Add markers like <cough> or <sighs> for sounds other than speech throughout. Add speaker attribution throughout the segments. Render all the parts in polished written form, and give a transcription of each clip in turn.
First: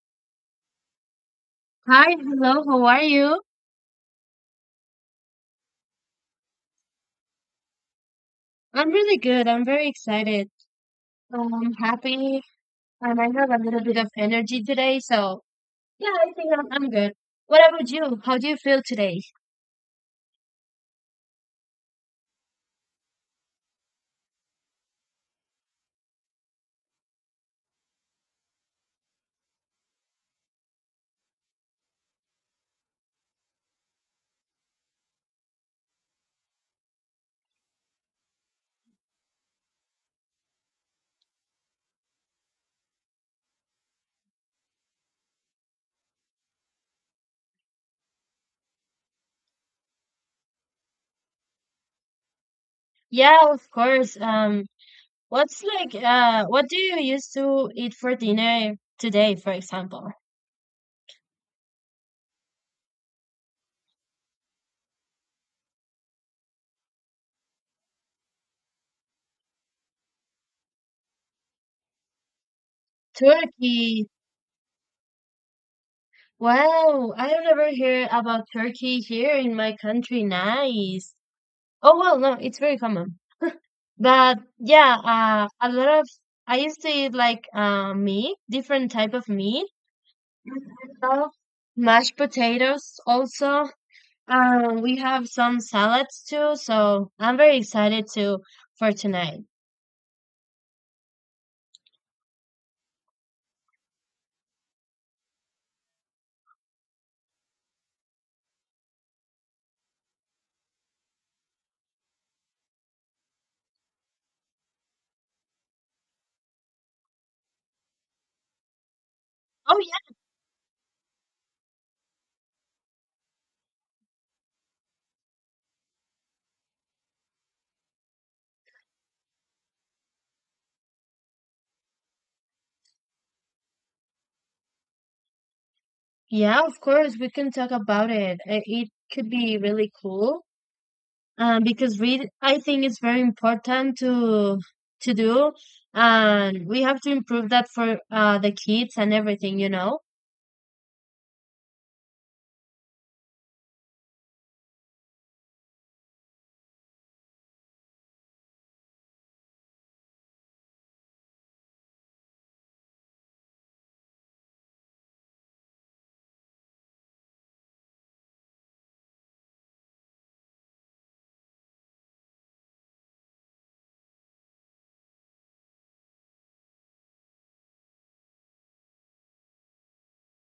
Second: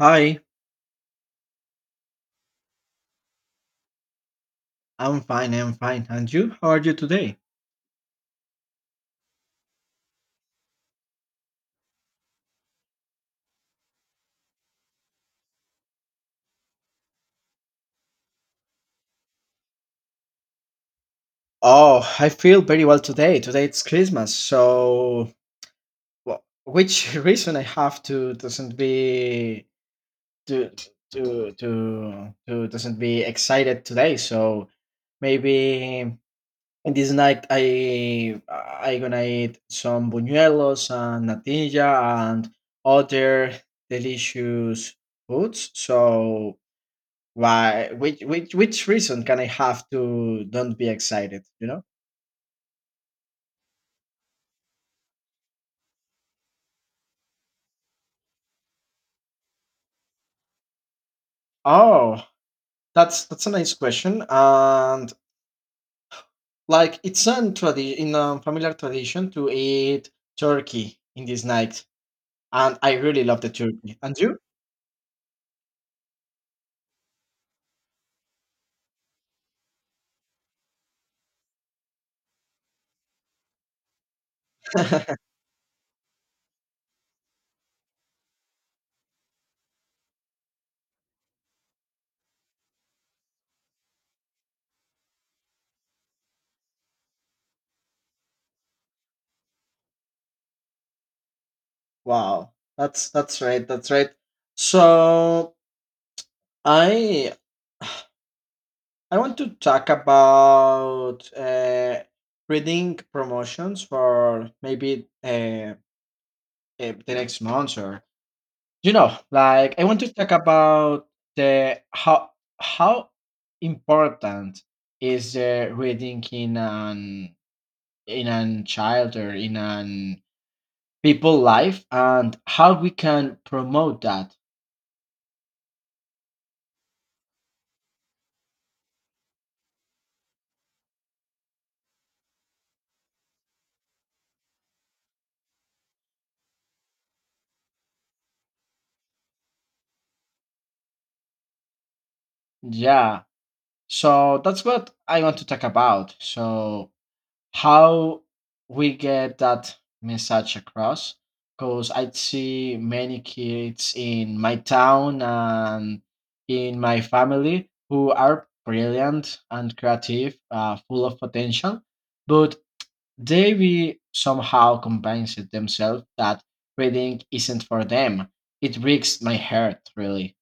Speaker 1: Hi,
Speaker 2: Hi, hello, how are you?
Speaker 1: I'm fine, I'm fine. And you? How are you today?
Speaker 2: I'm really good. I'm very excited. I'm happy and I have a little bit of energy today. So, yeah, I think I'm good. What about you? How do you feel today?
Speaker 1: Oh, I feel very well today. Today it's Christmas, so well, which <laughs> reason I have to doesn't be to to doesn't be excited today. So maybe in this night I gonna eat some buñuelos and natilla and other delicious foods. So Why? Which reason can I have to don't be excited? You know?
Speaker 2: Yeah, of course. What's like, what do you used to eat for dinner today, for example?
Speaker 1: Oh, that's a nice question. And like it's an in a familiar tradition to eat turkey in this night, and I really love the turkey.
Speaker 2: Turkey.
Speaker 1: And you?
Speaker 2: Wow, I don't ever hear about Turkey here in my country. Nice. Oh, well, no, it's very common. But yeah, a lot of I used to eat like meat, different type of meat. I love mashed potatoes also. We have some salads too, so I'm very excited to for tonight.
Speaker 1: Wow, that's right. That's right. So I I want to talk about reading promotions for maybe the next month or you know like
Speaker 2: Oh
Speaker 1: I want to talk about the how important is the reading in an child or in an people life and how we can promote that.
Speaker 2: yeah, yeah, of course we can talk about it. It could be really cool because we I think it's very important to do, and we have to improve that for the kids and everything, you know.
Speaker 1: Yeah, so that's what I want to talk about. So how we get that message across, because I see many kids in my town and in my family who are brilliant and creative, full of potential, but they will somehow convince it themselves that reading isn't for them. It breaks my heart, really.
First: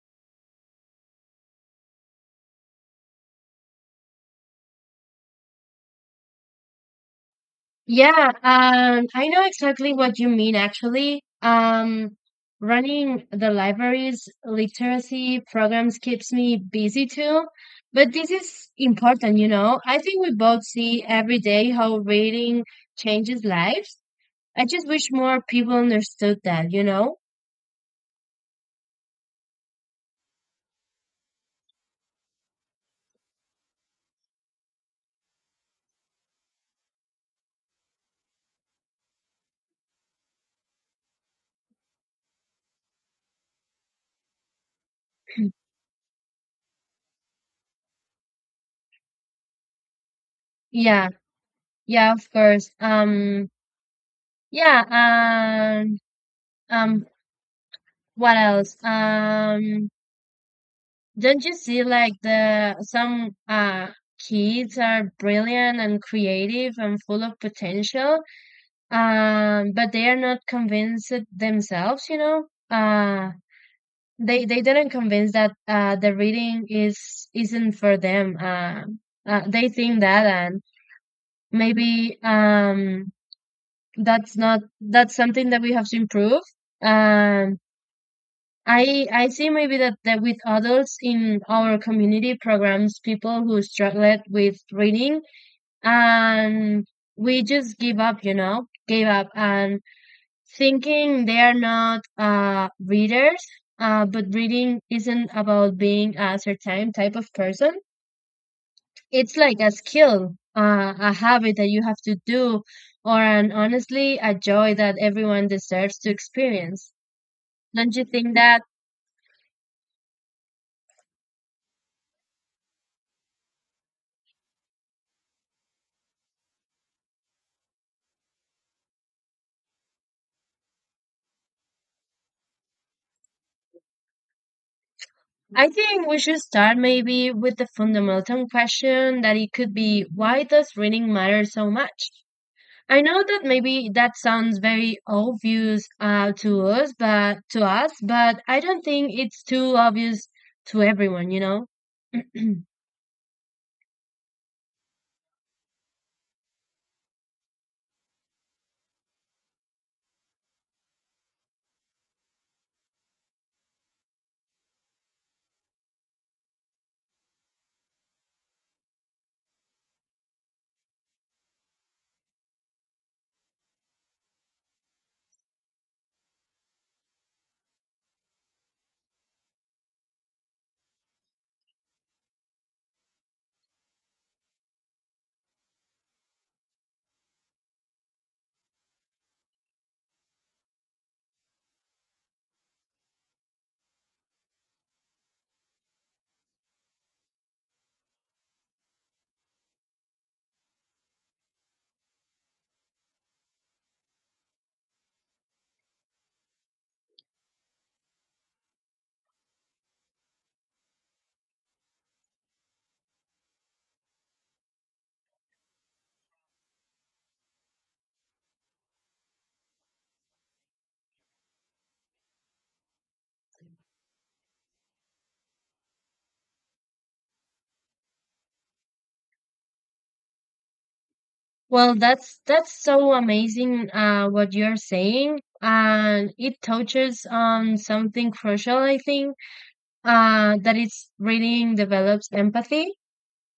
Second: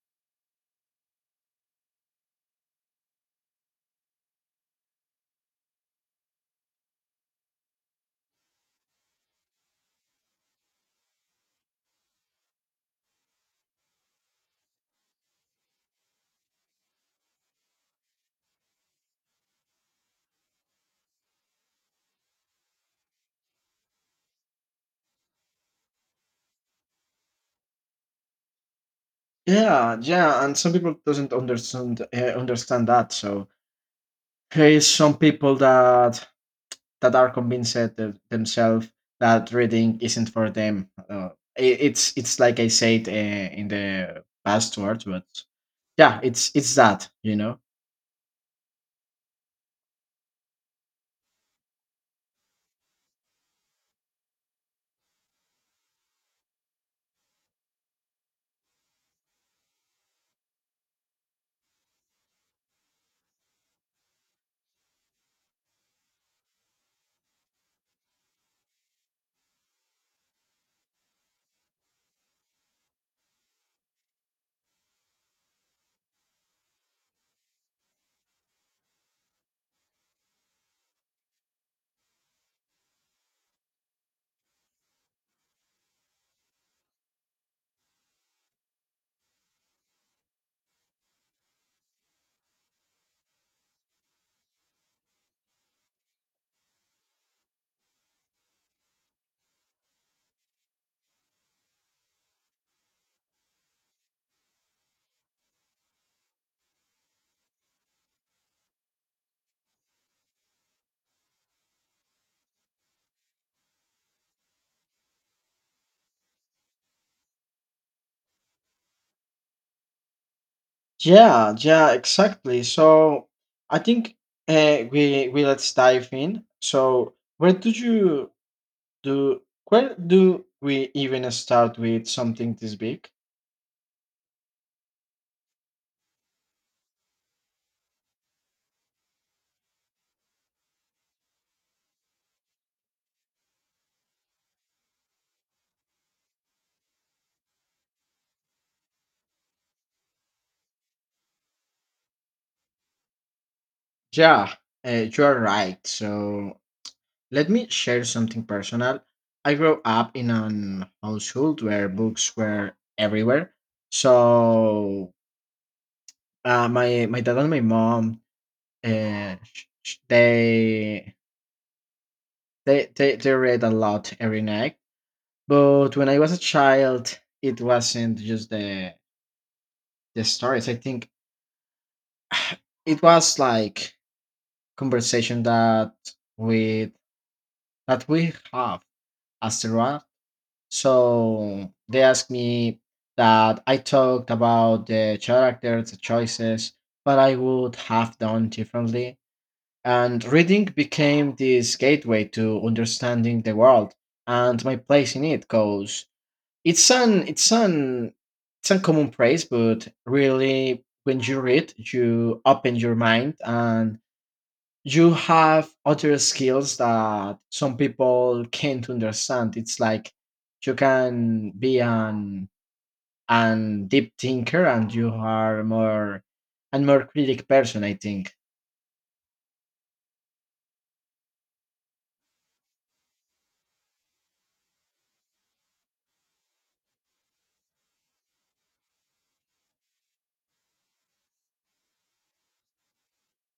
Speaker 2: Yeah, I know exactly what you mean actually. Running the library's literacy programs keeps me busy too, but this is important, you know. I think we both see every day how reading changes lives. I just wish more people understood that, you know?
Speaker 1: Yeah, and some people doesn't understand understand that. So there is some people that are convinced the, themselves that reading isn't for them. It's like I said in the past words, but yeah, it's that, you know.
Speaker 2: Yeah, yeah, of course. Yeah, um, um, what else? Don't you see like the some kids are brilliant and creative and full of potential, but they are not convinced themselves, you know? They didn't convince that the reading is isn't for them. They think that and maybe that's not that's something that we have to improve. Um I see maybe that with adults in our community programs, people who struggled with reading and we just give up, you know, gave up and thinking they are not readers, but reading isn't about being a certain type of person. It's like a skill, a habit that you have to do, or an honestly a joy that everyone deserves to experience. Don't you think that
Speaker 1: Yeah, yeah, exactly. So I think we let's dive in. So where do you do? Where do we even start with something this big?
Speaker 2: I think we should start maybe with the fundamental question that it could be, why does reading matter so much? I know that maybe that sounds very obvious to us, but I don't think it's too obvious to everyone, you know? <clears throat>
Speaker 1: Yeah, you are right. So let me share something personal. I grew up in an household where books were everywhere. So my my dad and my mom, uh, sh- sh- they, they read a lot every night. But when I was a child, it wasn't just the stories. I think <sighs> it was like conversation that we we have as. So they asked me that I talked about the characters, the choices, what I would have done differently. And reading became this gateway to understanding the world and my place in it. Cause it's an it's an it's a common praise, but really when you read, you open your mind and you have other skills that some people can't understand. It's like you can be an deep thinker and you are more and more critic person, I think.
Speaker 2: Well, that's so amazing what you're saying, and it touches on something crucial, I think, that it's reading develops empathy.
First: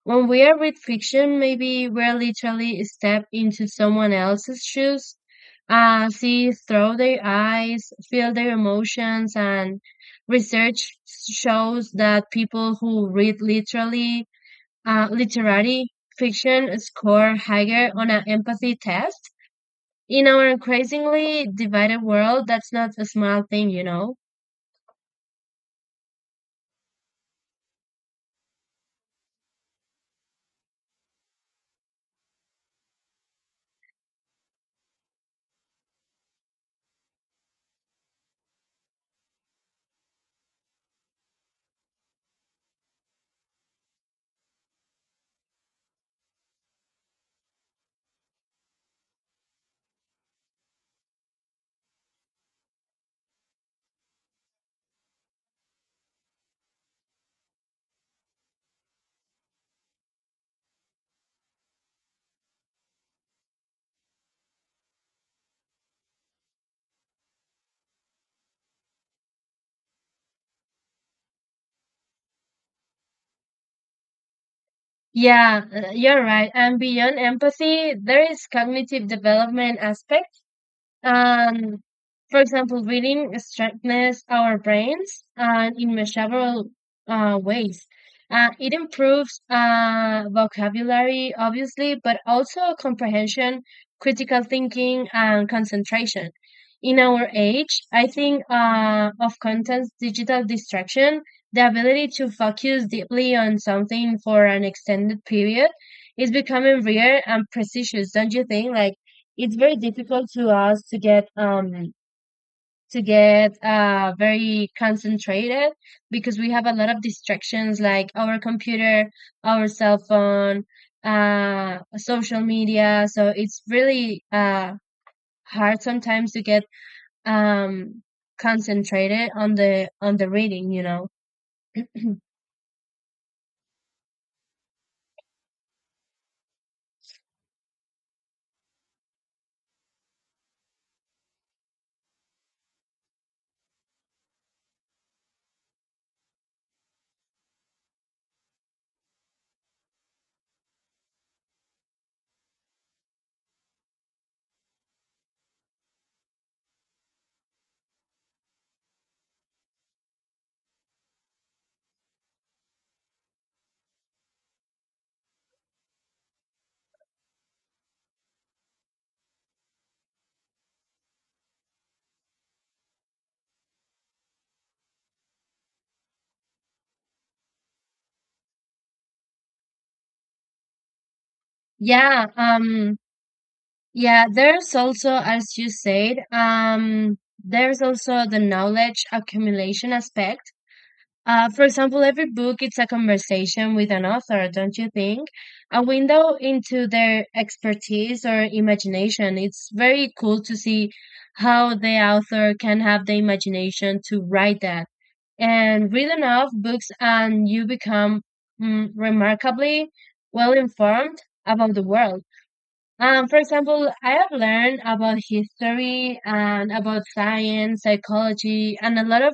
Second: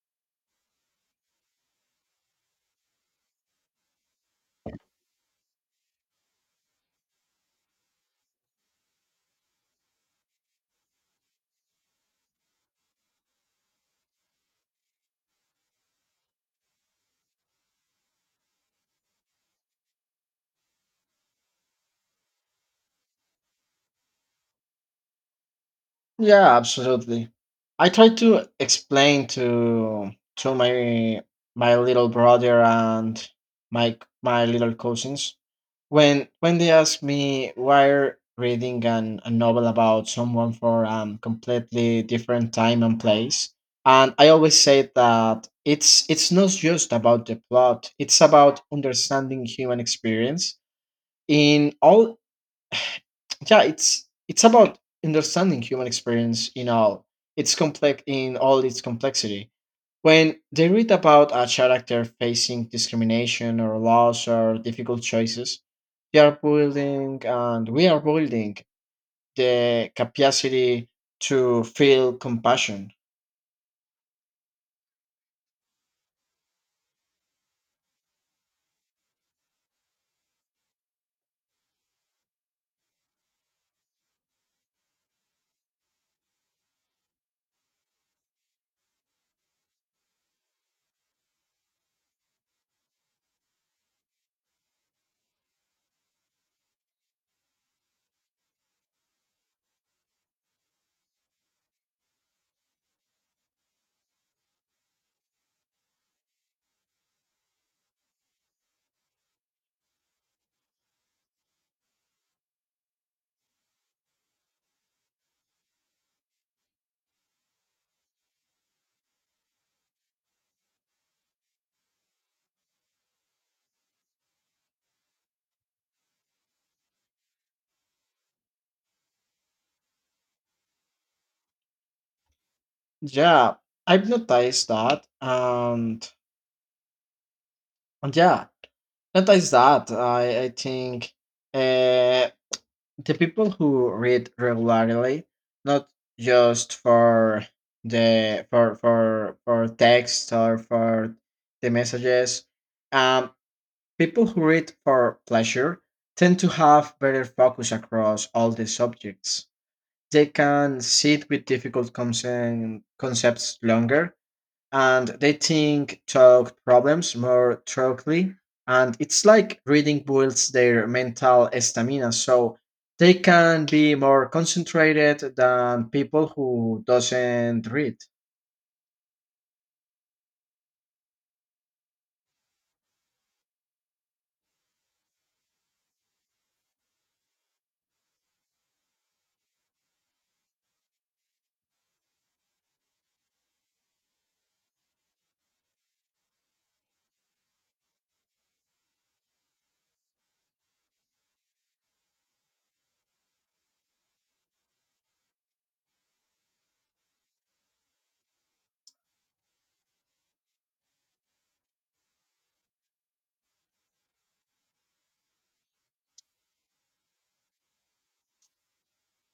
Speaker 2: When we are read fiction, maybe we're literally step into someone else's shoes, see through their eyes, feel their emotions, and research shows that people who read literally literary fiction score higher on an empathy test. In our increasingly divided world, that's not a small thing, you know.
Speaker 1: Yeah, absolutely. I try to explain to my my little brother and my my little cousins when they ask me why are reading an, a novel about someone for completely different time and place. And I always say that it's not just about the plot, it's about understanding human experience in all. Yeah, it's about understanding human experience in all it's complex, in all its complexity. When they read about a character facing discrimination or loss or difficult choices, they are building and we are building the capacity to feel compassion.
Speaker 2: Yeah, you're right. And beyond empathy, there is cognitive development aspect. And for example, reading strengthens our brains and in several ways. It improves vocabulary, obviously, but also comprehension, critical thinking, and concentration. In our age, I think of content's digital distraction, the ability to focus deeply on something for an extended period is becoming rare and precious, don't you think? Like, it's very difficult to us to get very concentrated because we have a lot of distractions like our computer, our cell phone, social media. So it's really hard sometimes to get um concentrated on the reading, you know. <clears throat>
Speaker 1: Yeah, I've noticed that. And noticed that. I think. Uh, the people who read regularly, not just for the for text or for the messages, um, people who read for pleasure tend to have better focus across all the subjects. They can sit with difficult concepts longer and they think talk problems more thoroughly. And it's like reading builds their mental stamina, so they can be more concentrated than people who doesn't read.
Speaker 2: Yeah, yeah, there's also as you said, there's also the knowledge accumulation aspect. For example, every book it's a conversation with an author, don't you think? A window into their expertise or imagination. It's very cool to see how the author can have the imagination to write that. And read enough books and you become remarkably well informed about the world. For example, I have learned about history and about science, psychology, and a lot of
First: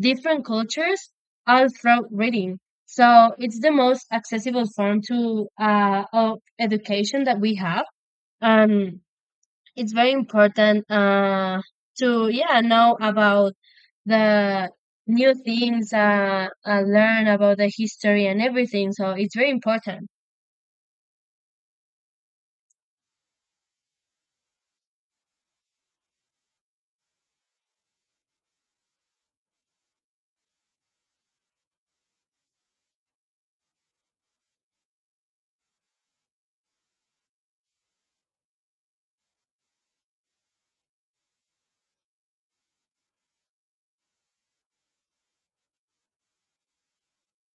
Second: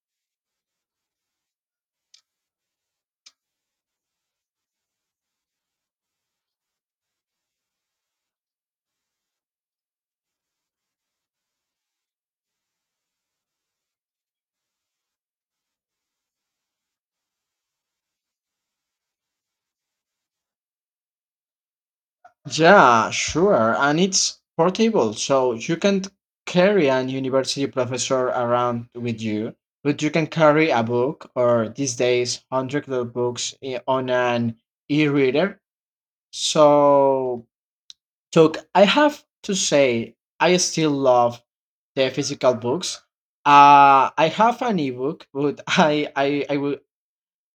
Speaker 2: different cultures all through reading. So it's the most accessible form to of education that we have. Um, it's very important to yeah know about the new things, learn about the history and everything. So it's very important.
Speaker 1: Yeah, sure, and it's portable, so you can carry an university professor around with you, but you can carry a book or these days hundreds of books on an e-reader. So. So I have to say, I still love the physical books. I have an ebook, but <laughs>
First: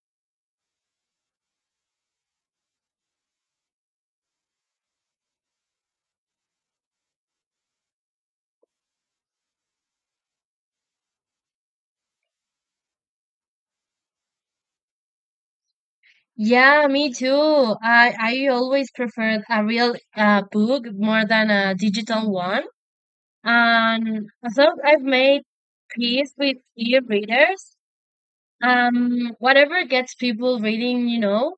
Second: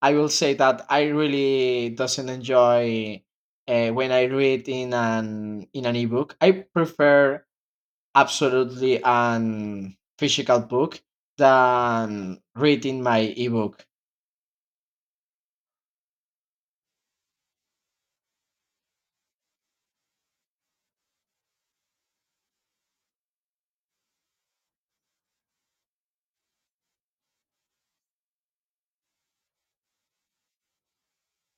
Speaker 1: I will say that I really doesn't enjoy when I read in an ebook. I prefer absolutely an physical book than reading my ebook.
Speaker 2: Yeah, me too. I always preferred a real book more than a digital one. And so I've made peace with e-readers. Whatever gets people reading, you know.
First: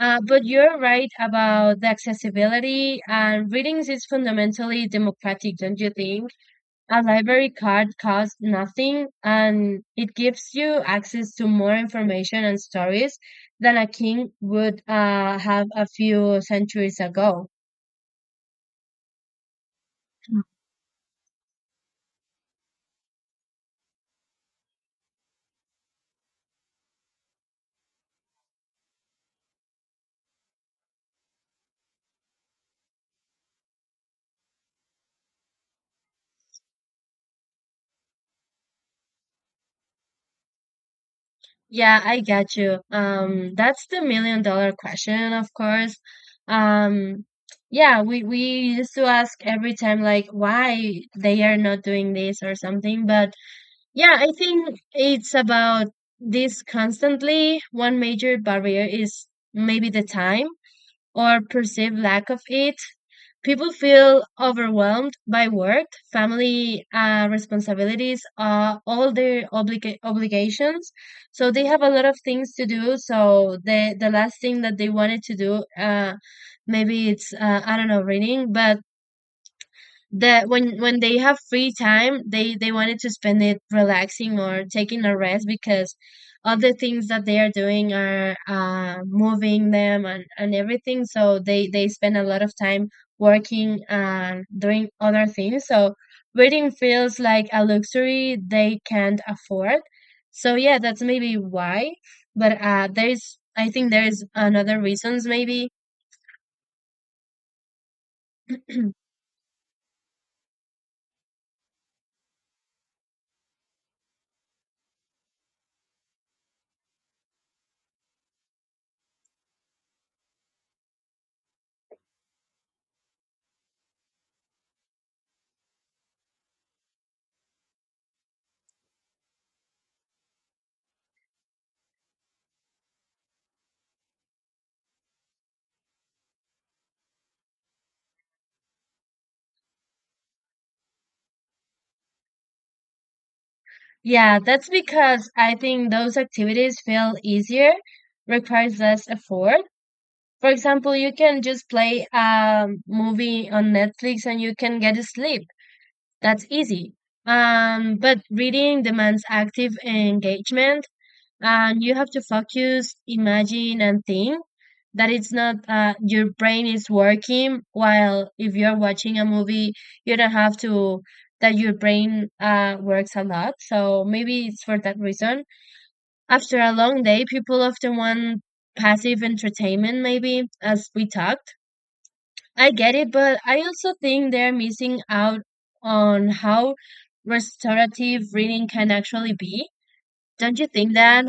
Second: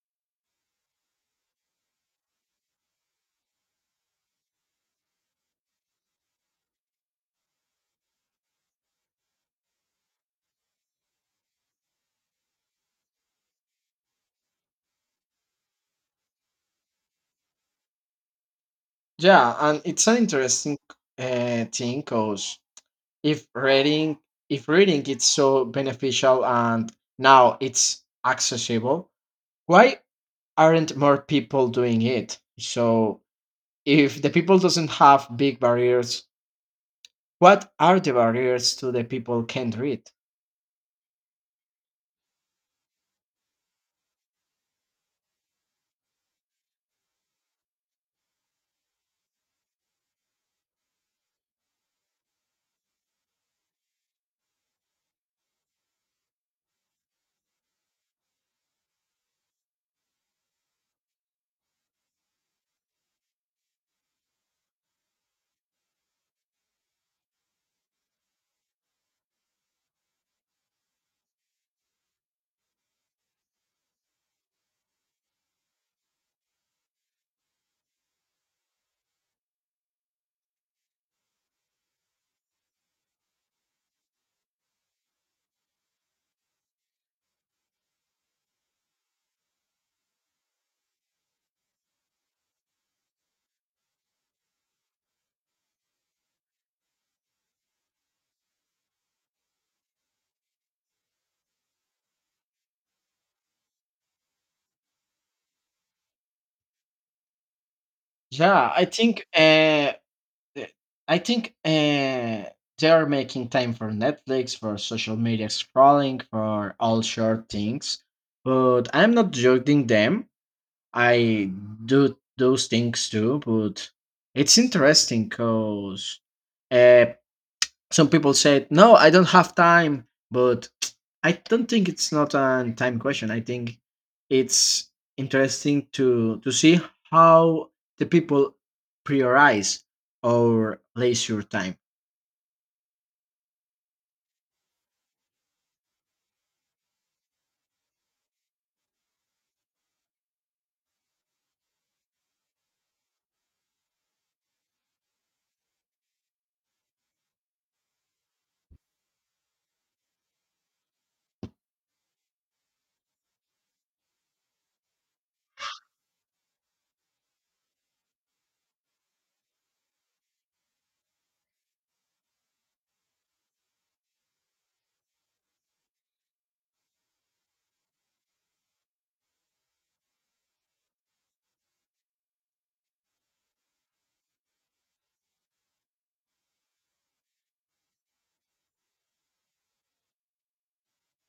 Speaker 2: But you're right about the accessibility and readings is fundamentally democratic, don't you think? A library card costs nothing and it gives you access to more information and stories than a king would have a few centuries ago.
Speaker 1: Yeah, and it's an interesting thing, because if reading if reading is so beneficial and now it's accessible, why aren't more people doing it? So if the people doesn't have big barriers, what are the barriers to the people can't read?
Speaker 2: Yeah, I get you. That's the million dollar question, of course. Um, we used to ask every time, like, why they are not doing this or something. But yeah, I think it's about this constantly. One major barrier is maybe the time or perceived lack of it. People feel overwhelmed by work, family responsibilities, all their obligations. So they have a lot of things to do. So the last thing that they wanted to do, maybe it's I don't know, reading, but that when they have free time they wanted to spend it relaxing or taking a rest because other things that they are doing are moving them, and everything, so they spend a lot of time working and doing other things, so reading feels like a luxury they can't afford. So yeah, that's maybe why. But there's, I think there's another reasons maybe.
Speaker 1: Yeah, I
Speaker 2: <clears throat>
Speaker 1: think th- i think uh they are making time for Netflix, for social media scrolling, for all short things. But I'm not judging them. I do those things too, but it's interesting because, uh, some people said, no, I don't have time, but <tsk> I don't think it's not a time question. I think it's interesting to see how the people prioritize or leisure time.
Speaker 2: Yeah, that's because I think those activities feel easier, requires less effort. For example, you can just play a movie on Netflix and you can get sleep. That's easy. But reading demands active engagement and you have to focus, imagine, and think, that it's not your brain is working, while if you're watching a movie you don't have to, that your brain works a lot. So maybe it's for that reason after a long day people often want passive entertainment, maybe as we talked. I get it, but I also think they're missing out on how restorative reading can actually be. Don't you think that?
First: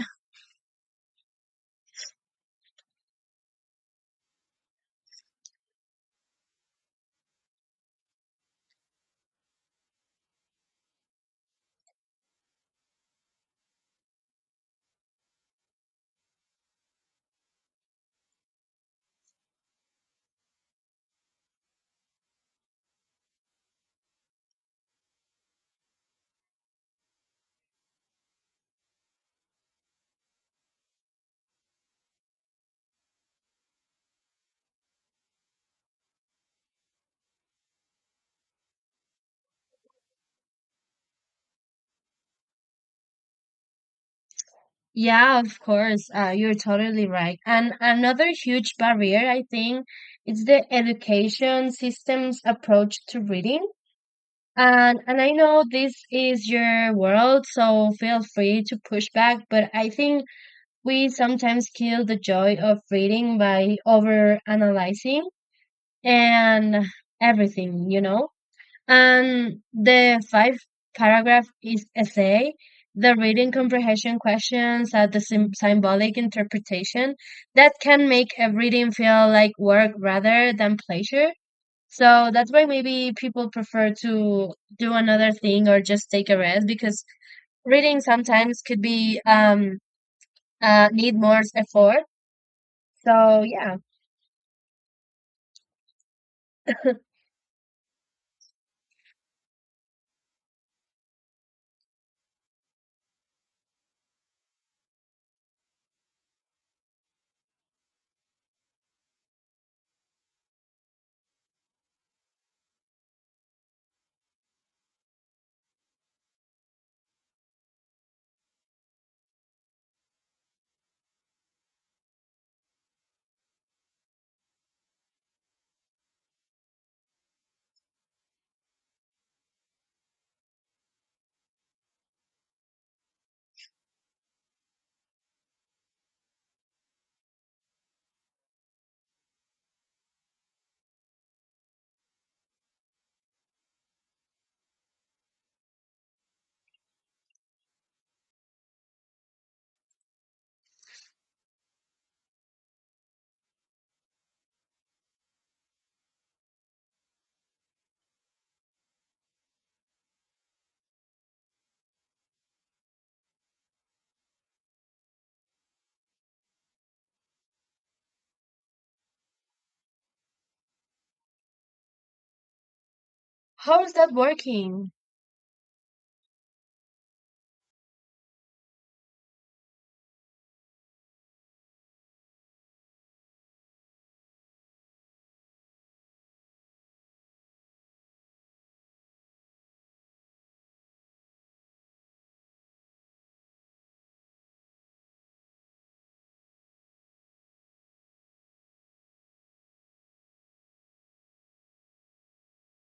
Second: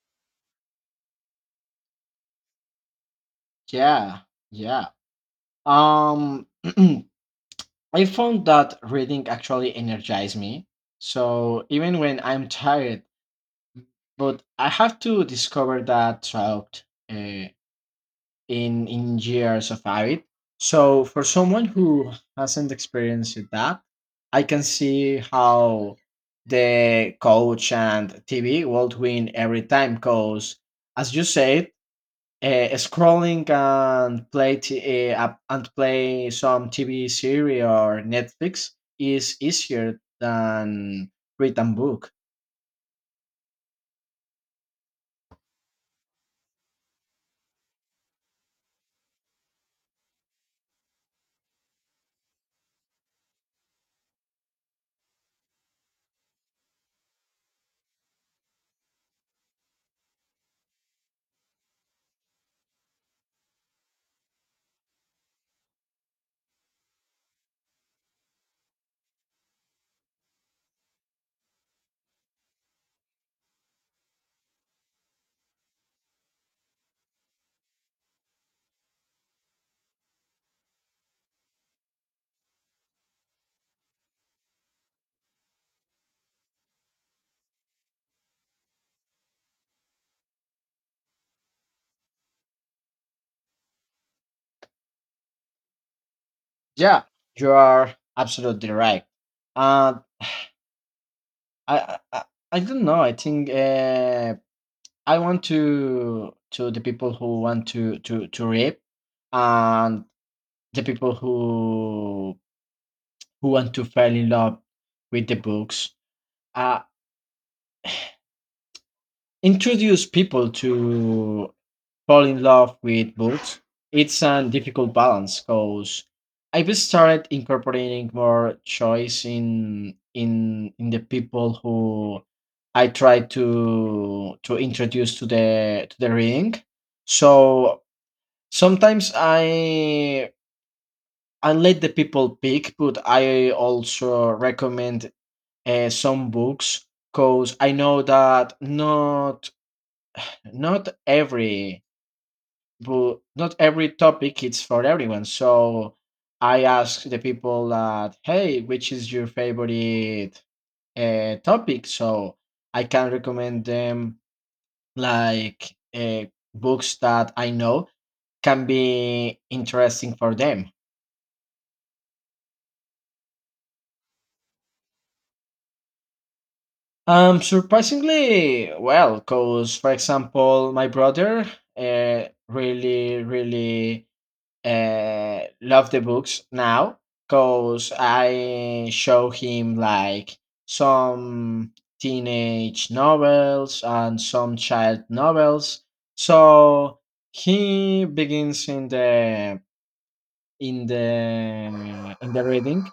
Speaker 1: Yeah, yeah. Um, <clears throat> I found that reading actually energized me. So even when I'm tired, but I have to discover that throughout uh, in years of habit. So for someone who hasn't experienced that, I can see how the coach and TV won't win every time because, as you said, scrolling and play some TV series or Netflix is easier than read a book.
Speaker 2: Yeah, of course. You're totally right. And another huge barrier, I think, is the education system's approach to reading. And I know this is your world, so feel free to push back, but I think we sometimes kill the joy of reading by over analyzing and everything, you know? And the five paragraph is essay. The reading comprehension questions are the symbolic interpretation that can make a reading feel like work rather than pleasure. So that's why maybe people prefer to do another thing or just take a rest because reading sometimes could be need more effort. So yeah,
Speaker 1: Yeah, you are absolutely right. Uh, I, I I I don't know. I think, I want to the people who want to rape, and the people who want to fall in love with the books. Uh, Introduce people to fall in love with books. It's a difficult balance, because I've started incorporating more choice in the people who I try to introduce to the reading. So sometimes I let the people pick, but I also recommend some books because I know that not not every, but not every topic is for everyone. So I ask the people that, hey, which is your favorite topic? So I can recommend them like books that I know can be interesting for them.
Speaker 2: how is that working?
Speaker 1: Surprisingly, well, because for example, my brother really love the books now because I show him like some teenage novels and some child novels. So he begins in the reading,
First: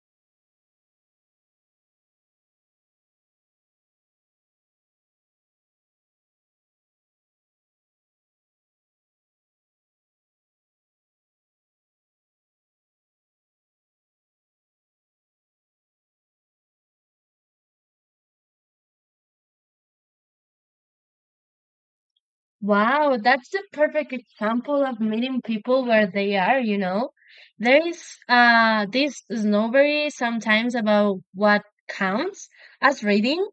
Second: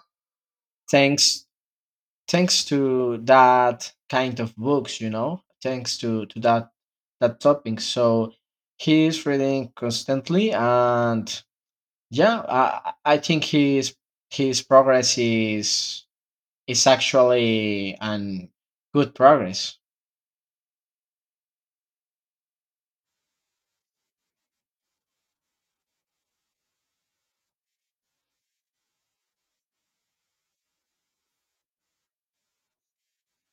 Speaker 1: thanks thanks to that kind of books, you know, thanks to that that topic. So he's reading constantly, and yeah, I think his progress is actually an good progress.
Speaker 2: Wow, that's the perfect example of meeting people where they are, you know. There is this snobbery sometimes about what counts as reading.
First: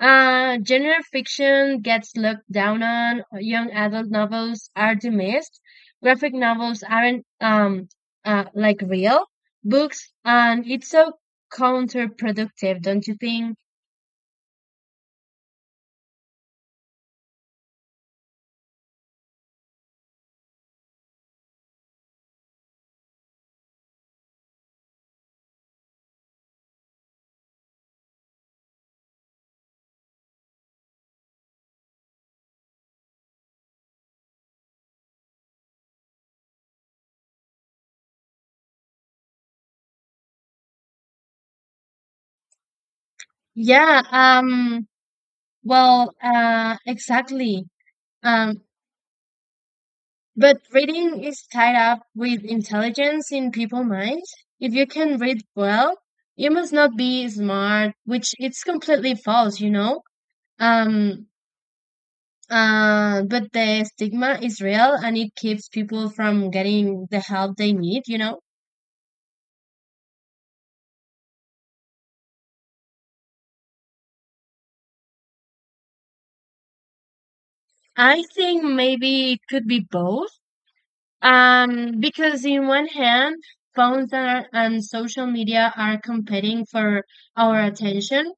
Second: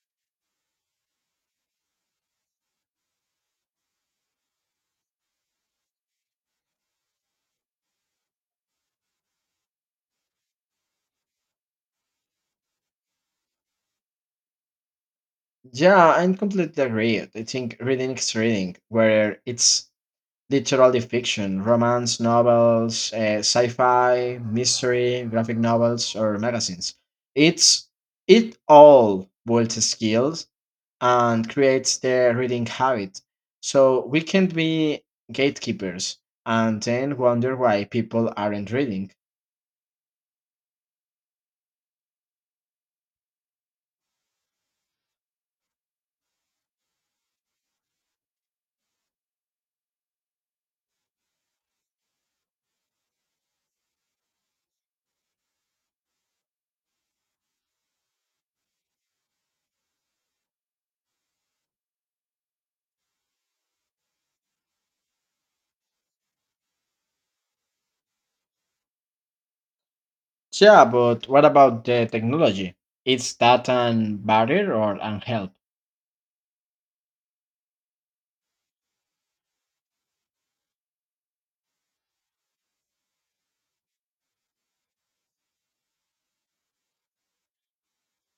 Speaker 2: Genre fiction gets looked down on, young adult novels are dismissed, graphic novels aren't like real books, and it's so counterproductive, don't you think?
Speaker 1: Yeah, I completely agree. I think reading is reading, where it's literally fiction, romance, novels, sci-fi, mystery, graphic novels, or magazines. It's it all builds skills and creates the reading habit. So we can be gatekeepers and then wonder why people aren't reading.
Speaker 2: Yeah, exactly. Um, but reading is tied up with intelligence in people's minds. If you can read well, you must not be smart, which it's completely false, you know? Um, but the stigma is real and it keeps people from getting the help they need, you know?
Speaker 1: Yeah, but what about the technology? Is that an barrier or an help?
Speaker 2: I think maybe it could be both. Because in one hand, phones are, and social media are competing for our attention,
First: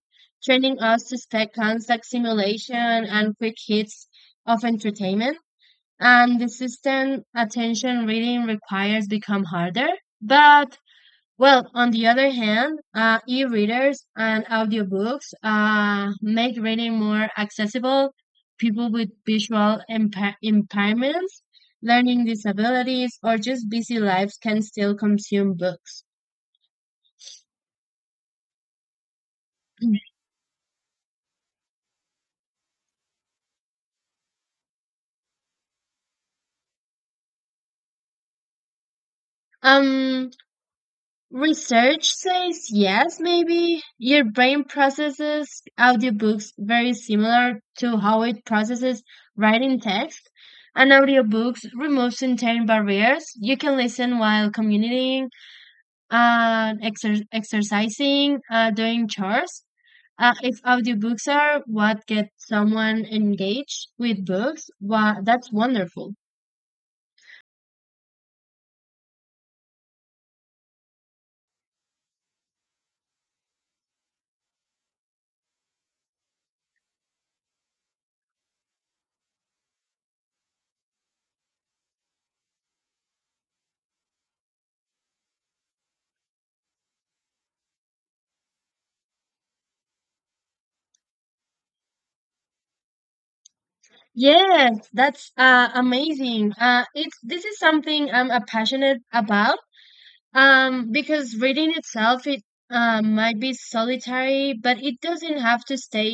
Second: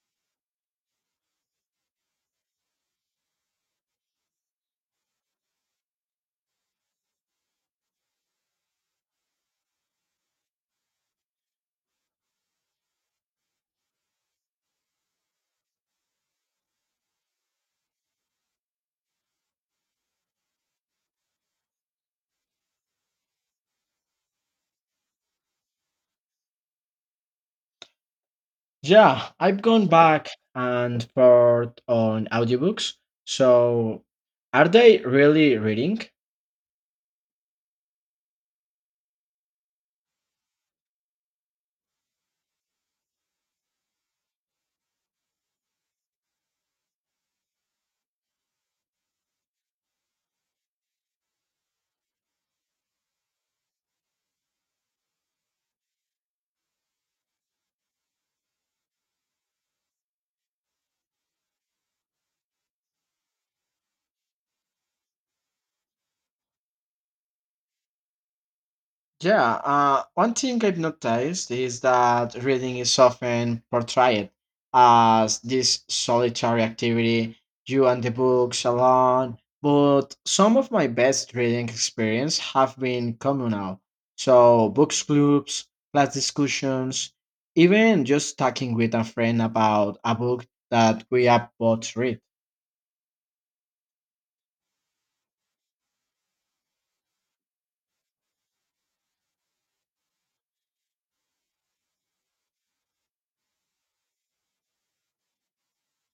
Speaker 2: training us to expect constant simulation and quick hits of entertainment. And the system attention reading requires become harder. But well, on the other hand, e-readers and audiobooks make reading more accessible. People with visual impairments, learning disabilities, or just busy lives can still consume books.
Speaker 1: Yeah, I've gone
Speaker 2: <clears throat>
Speaker 1: back and forth on audiobooks. So are they really reading?
Speaker 2: Um, research says yes, maybe. Your brain processes audiobooks very similar to how it processes writing text. And audiobooks remove certain barriers. You can listen while commuting, exercising, doing chores. If audiobooks are what gets someone engaged with books, wow, that's wonderful.
Speaker 1: Yeah, one thing I've noticed is that reading is often portrayed as this solitary activity, you and the books alone. But some of my best reading experience have been communal. So books clubs, class discussions, even just talking with a friend about a book that we have both read.
Speaker 2: Yes, that's amazing. It's this is something I'm passionate about. Because reading itself, it might be solitary, but it doesn't have to stay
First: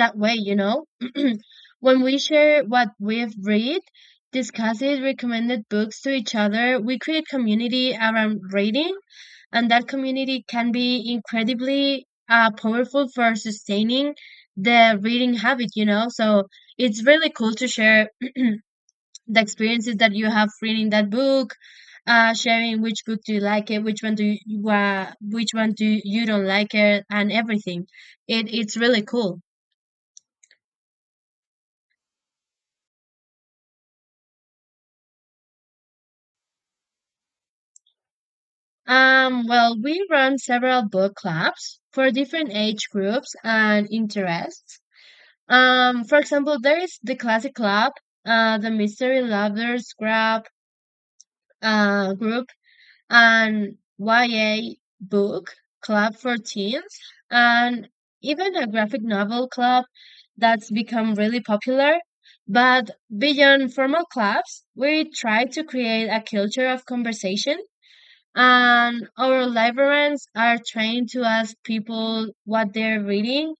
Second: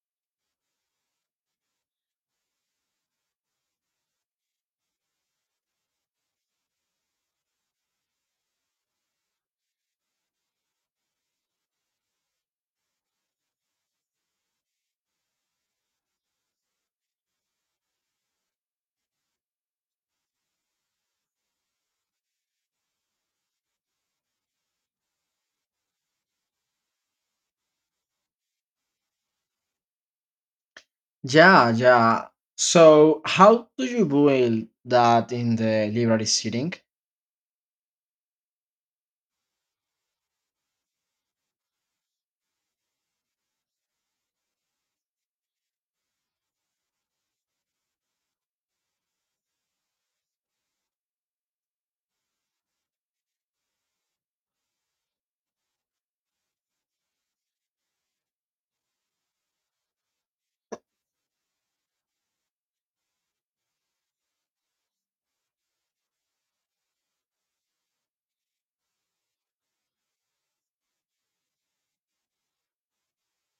Speaker 2: that way, you know? <clears throat> When we share what we've read, discuss it, recommended books to each other, we create community around reading, and that community can be incredibly powerful for sustaining the reading habit, you know? So it's really cool to share the experiences that you have reading that book, sharing which book do you like it, which one do you, which one do you you don't like it, and everything. It it's really cool.
Speaker 1: Yeah, yeah. So how do you build that in the library setting?
Speaker 2: Well, we run several book clubs for different age groups and interests. For example, there is the classic club, the mystery lovers club, group, an YA book club for teens, and even a graphic novel club that's become really popular. But beyond formal clubs, we try to create a culture of conversation, and our librarians are trained to ask people what they're reading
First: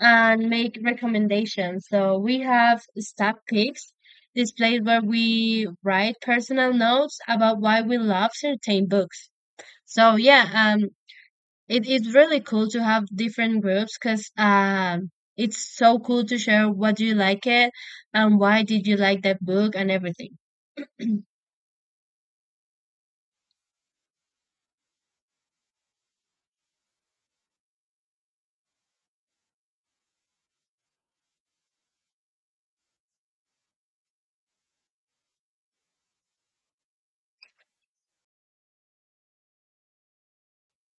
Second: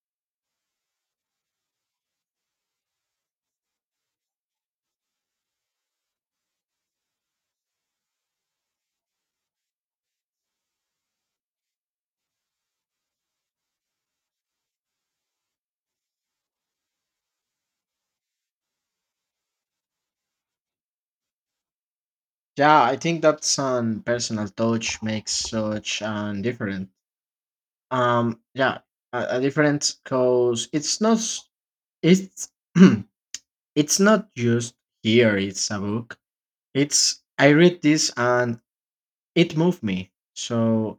Speaker 2: and make recommendations. So we have staff picks this place where we write personal notes about why we love certain books. So yeah, um, it's really cool to have different groups because it's so cool to share what you like it and why did you like that book and everything.
Speaker 1: Yeah, I think that's an personal touch makes such an different. Yeah, a difference because it's not it's <clears throat> it's not just here. It's a book. It's I read this and it moved me. So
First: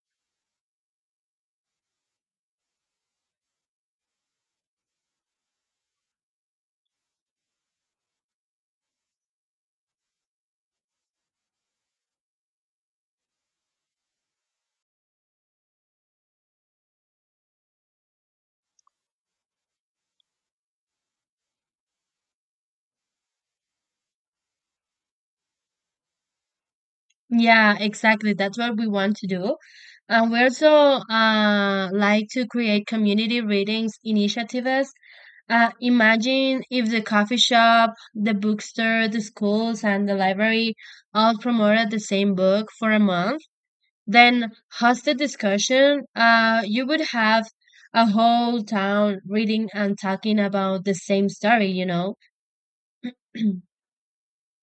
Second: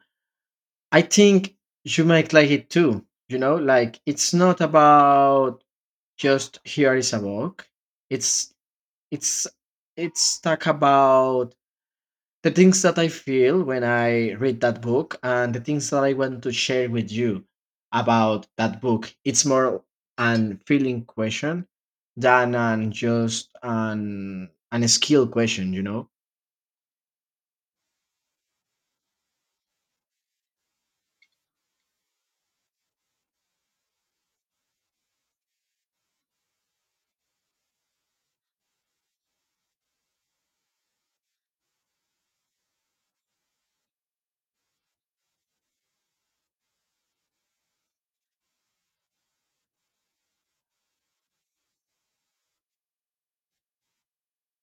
Speaker 1: I think you might like it too. You know, like it's not about just here is a book. It's it's it's talk about the things that I feel when I read that book and the things that I want to share with you about that book. It's more an feeling question than an just an skill question, you know?
Speaker 2: Yeah, exactly. That's what we want to do. And we also like to create community readings initiatives. Imagine if the coffee shop, the bookstore, the schools, and the library all promoted the same book for a month then host a discussion. You would have a whole town reading and talking about the same story, you know? <clears throat>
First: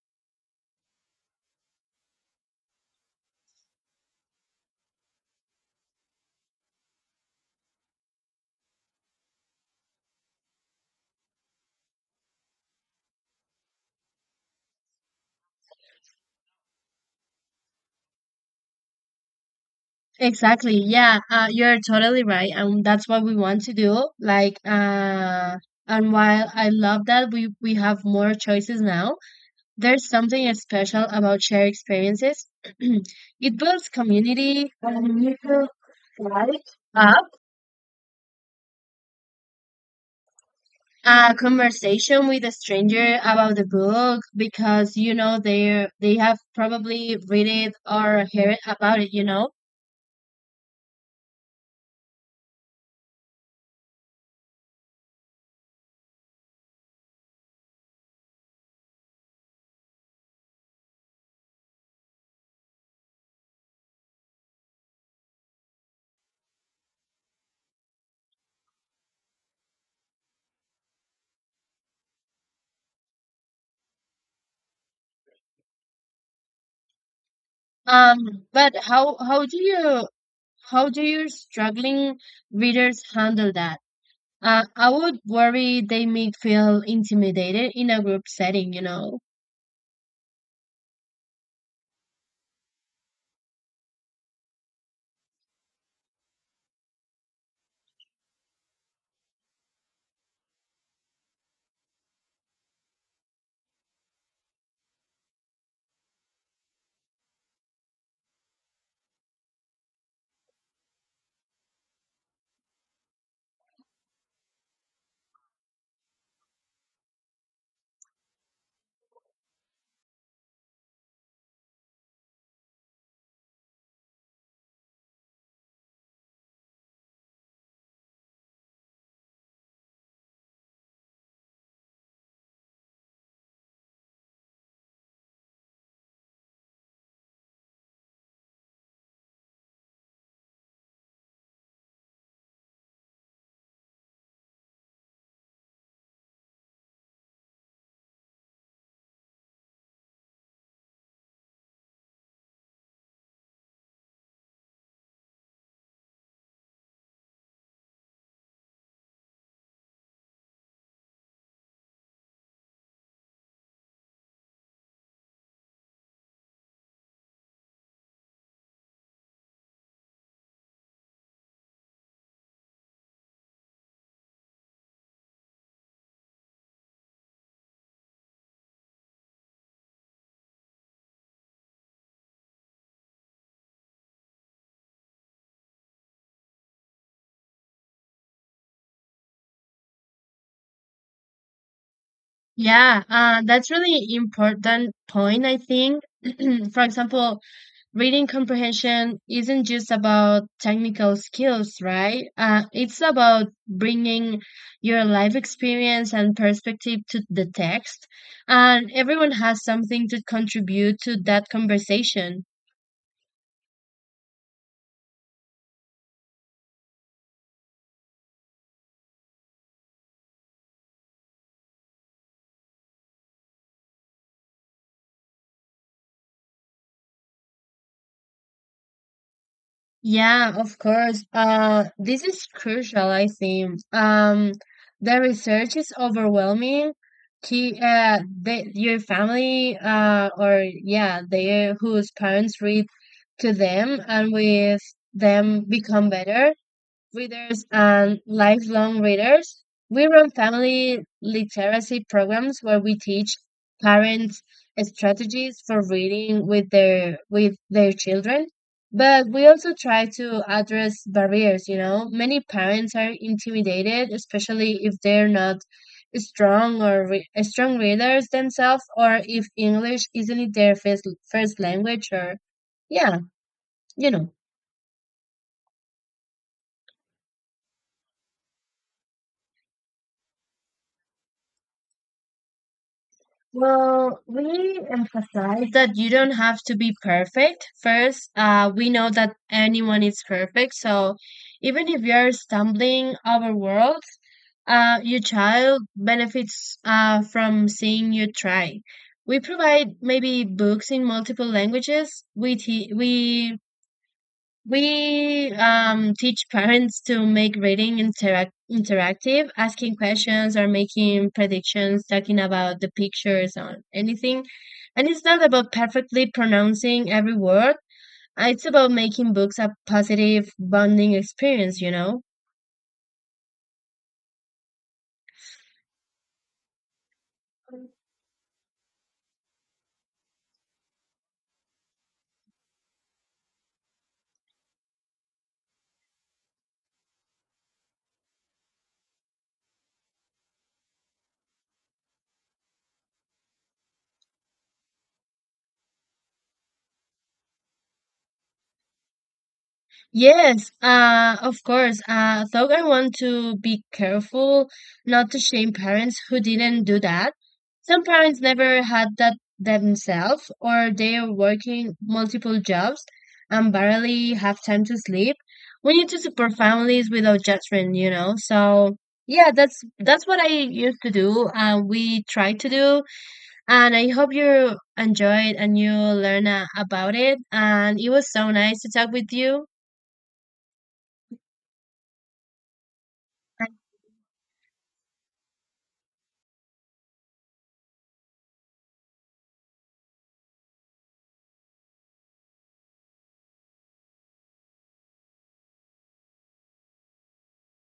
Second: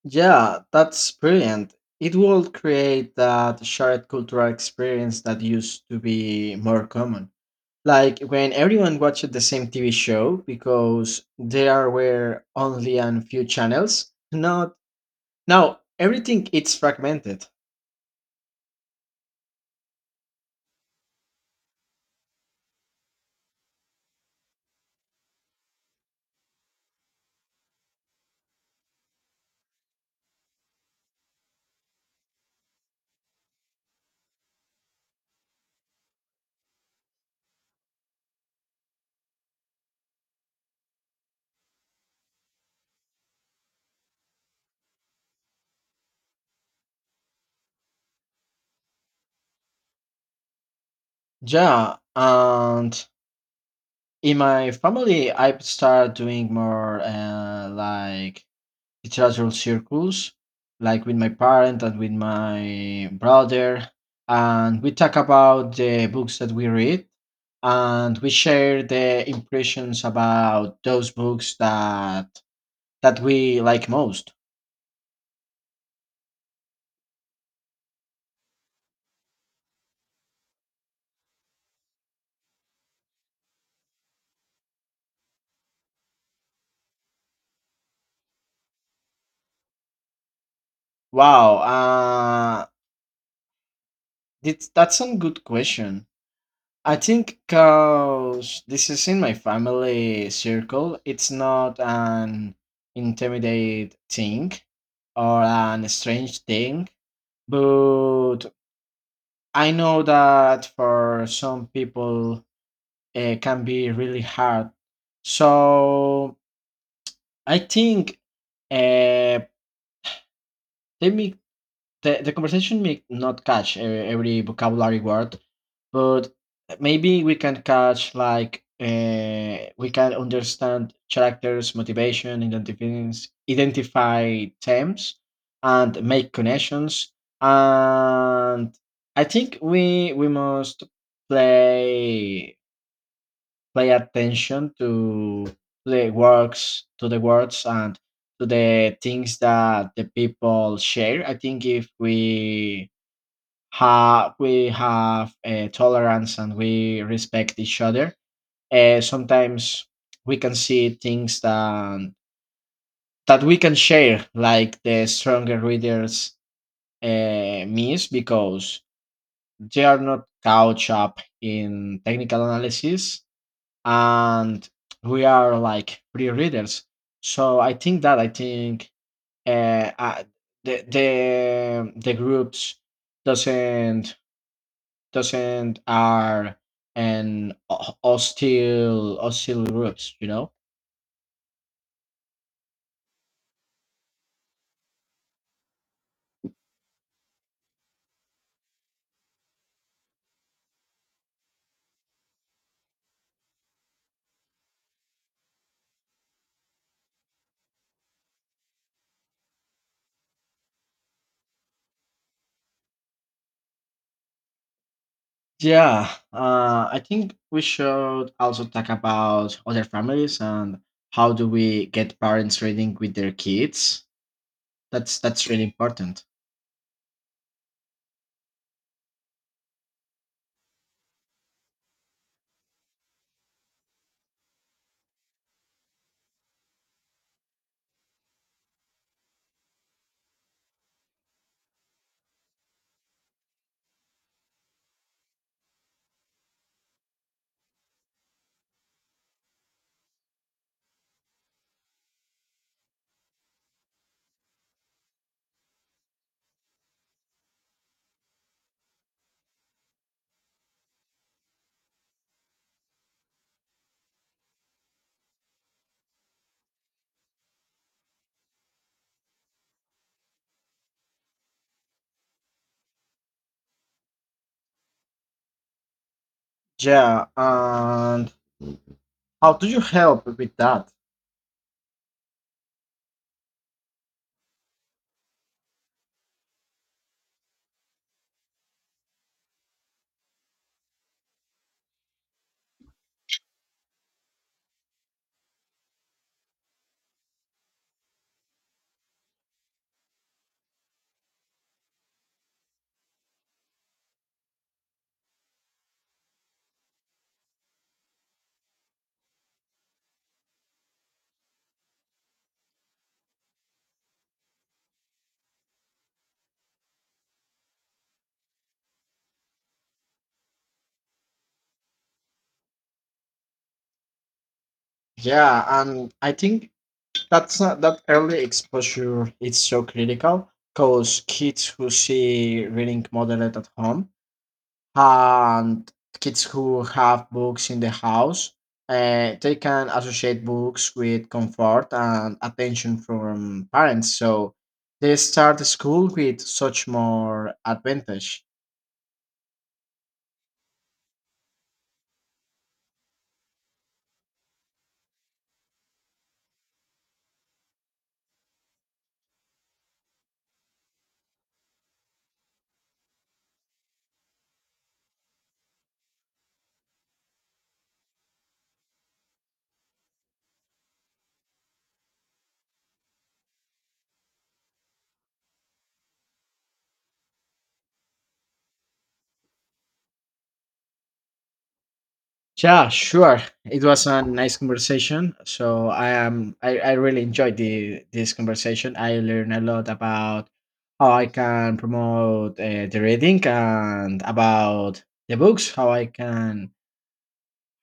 Speaker 1: Yeah, that's brilliant. It will create that shared cultural experience that used to be more common. Like when everyone watched the same TV show because there were only a few channels, not. Now everything it's fragmented.
Speaker 2: Exactly. Yeah, you're totally right, and that's what we want to do. Like, and while I love that we have more choices now, there's something special about shared experiences. <clears throat> It builds community, and you feel like uh, a conversation with a stranger about the book because you know they have probably read it or heard about it
Speaker 1: Yeah, and in my family, I've started doing more like literal circles, like with my parent and with my brother, and we talk about the books that we read, and we share the impressions about those books that that we like most.
Speaker 2: um but how do you how do your struggling readers handle that, I would worry they may feel intimidated in a group setting, you know?
Speaker 1: Wow, that's a good question. I think because this is in my family circle, it's not an intimidate thing or an strange thing, but I know that for some people, eh, it can be really hard. So I think, uh, let me the conversation may not catch every vocabulary word, but maybe we can catch like we can understand characters, motivation, identify themes, and make connections. And I think we must play pay attention to the words and to the things that the people share. I think if we have a tolerance and we respect each other, sometimes we can see things that that we can share, like the stronger readers miss because they are not couch up in technical analysis, and we are like free readers. So I think that I think, uh, uh, the groups doesn't doesn't are an hostile hostile groups, you know.
Speaker 2: Yeah, that's really important point, I think. <clears throat> For example, reading comprehension isn't just about technical skills, right? It's about bringing your life experience and perspective to the text, and everyone has something to contribute to that conversation.
Speaker 1: Yeah, I think we should also talk about other families and how do we get parents reading with their kids. That's really important.
Speaker 2: Yeah, of course. This is crucial, I think. The research is overwhelming. Your family, or yeah, they whose parents read to them and with them become better readers and lifelong readers. We run family literacy programs where we teach parents strategies for reading with their children. But we also try to address barriers, you know. Many parents are intimidated, especially if they're not strong readers themselves, or if English isn't their first language, or yeah, you know.
Speaker 1: Yeah, and how do you help with that?
Speaker 2: Well, we emphasize that you don't have to be perfect. First, we know that anyone is perfect. So even if you're stumbling overworld, your child benefits from seeing you try. We provide maybe books in multiple languages. We te- we teach parents to make reading interactive, asking questions or making predictions, talking about the pictures or anything. And it's not about perfectly pronouncing every word. It's about making books a positive bonding experience, you know?
Speaker 1: Yeah, and I think that's not, that early exposure is so critical, because kids who see reading modeled at home and kids who have books in the house, they can associate books with comfort and attention from parents. So they start school with such more advantage.
Speaker 2: Yes, of course. Though I want to be careful not to shame parents who didn't do that. Some parents never had that themselves, or they are working multiple jobs and barely have time to sleep. We need to support families without judgment, you know. So yeah, that's what I used to do, and we try to do. And I hope you enjoyed and you learn about it. And it was so nice to talk with you.
Speaker 1: Yeah, sure. It was a nice conversation. So I am I really enjoyed the this conversation. I learned a lot about how I can promote the reading and about the books,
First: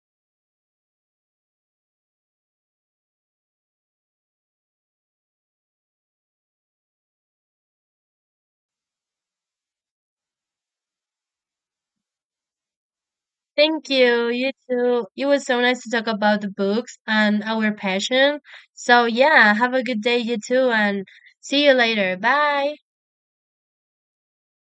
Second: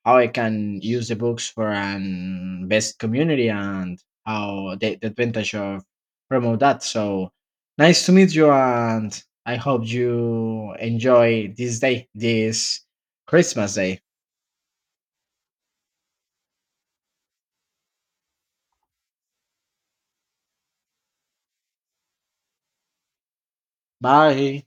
Speaker 1: how I can use the books for an best community and how the advantage of promote that. So nice to meet you, and I hope you enjoy this day, this Christmas
Speaker 2: Thank
Speaker 1: day.
Speaker 2: you. You too. It was so nice to talk about the books and our passion. So, yeah, have a good day, you too, and see you later. Bye.
Speaker 1: Bye.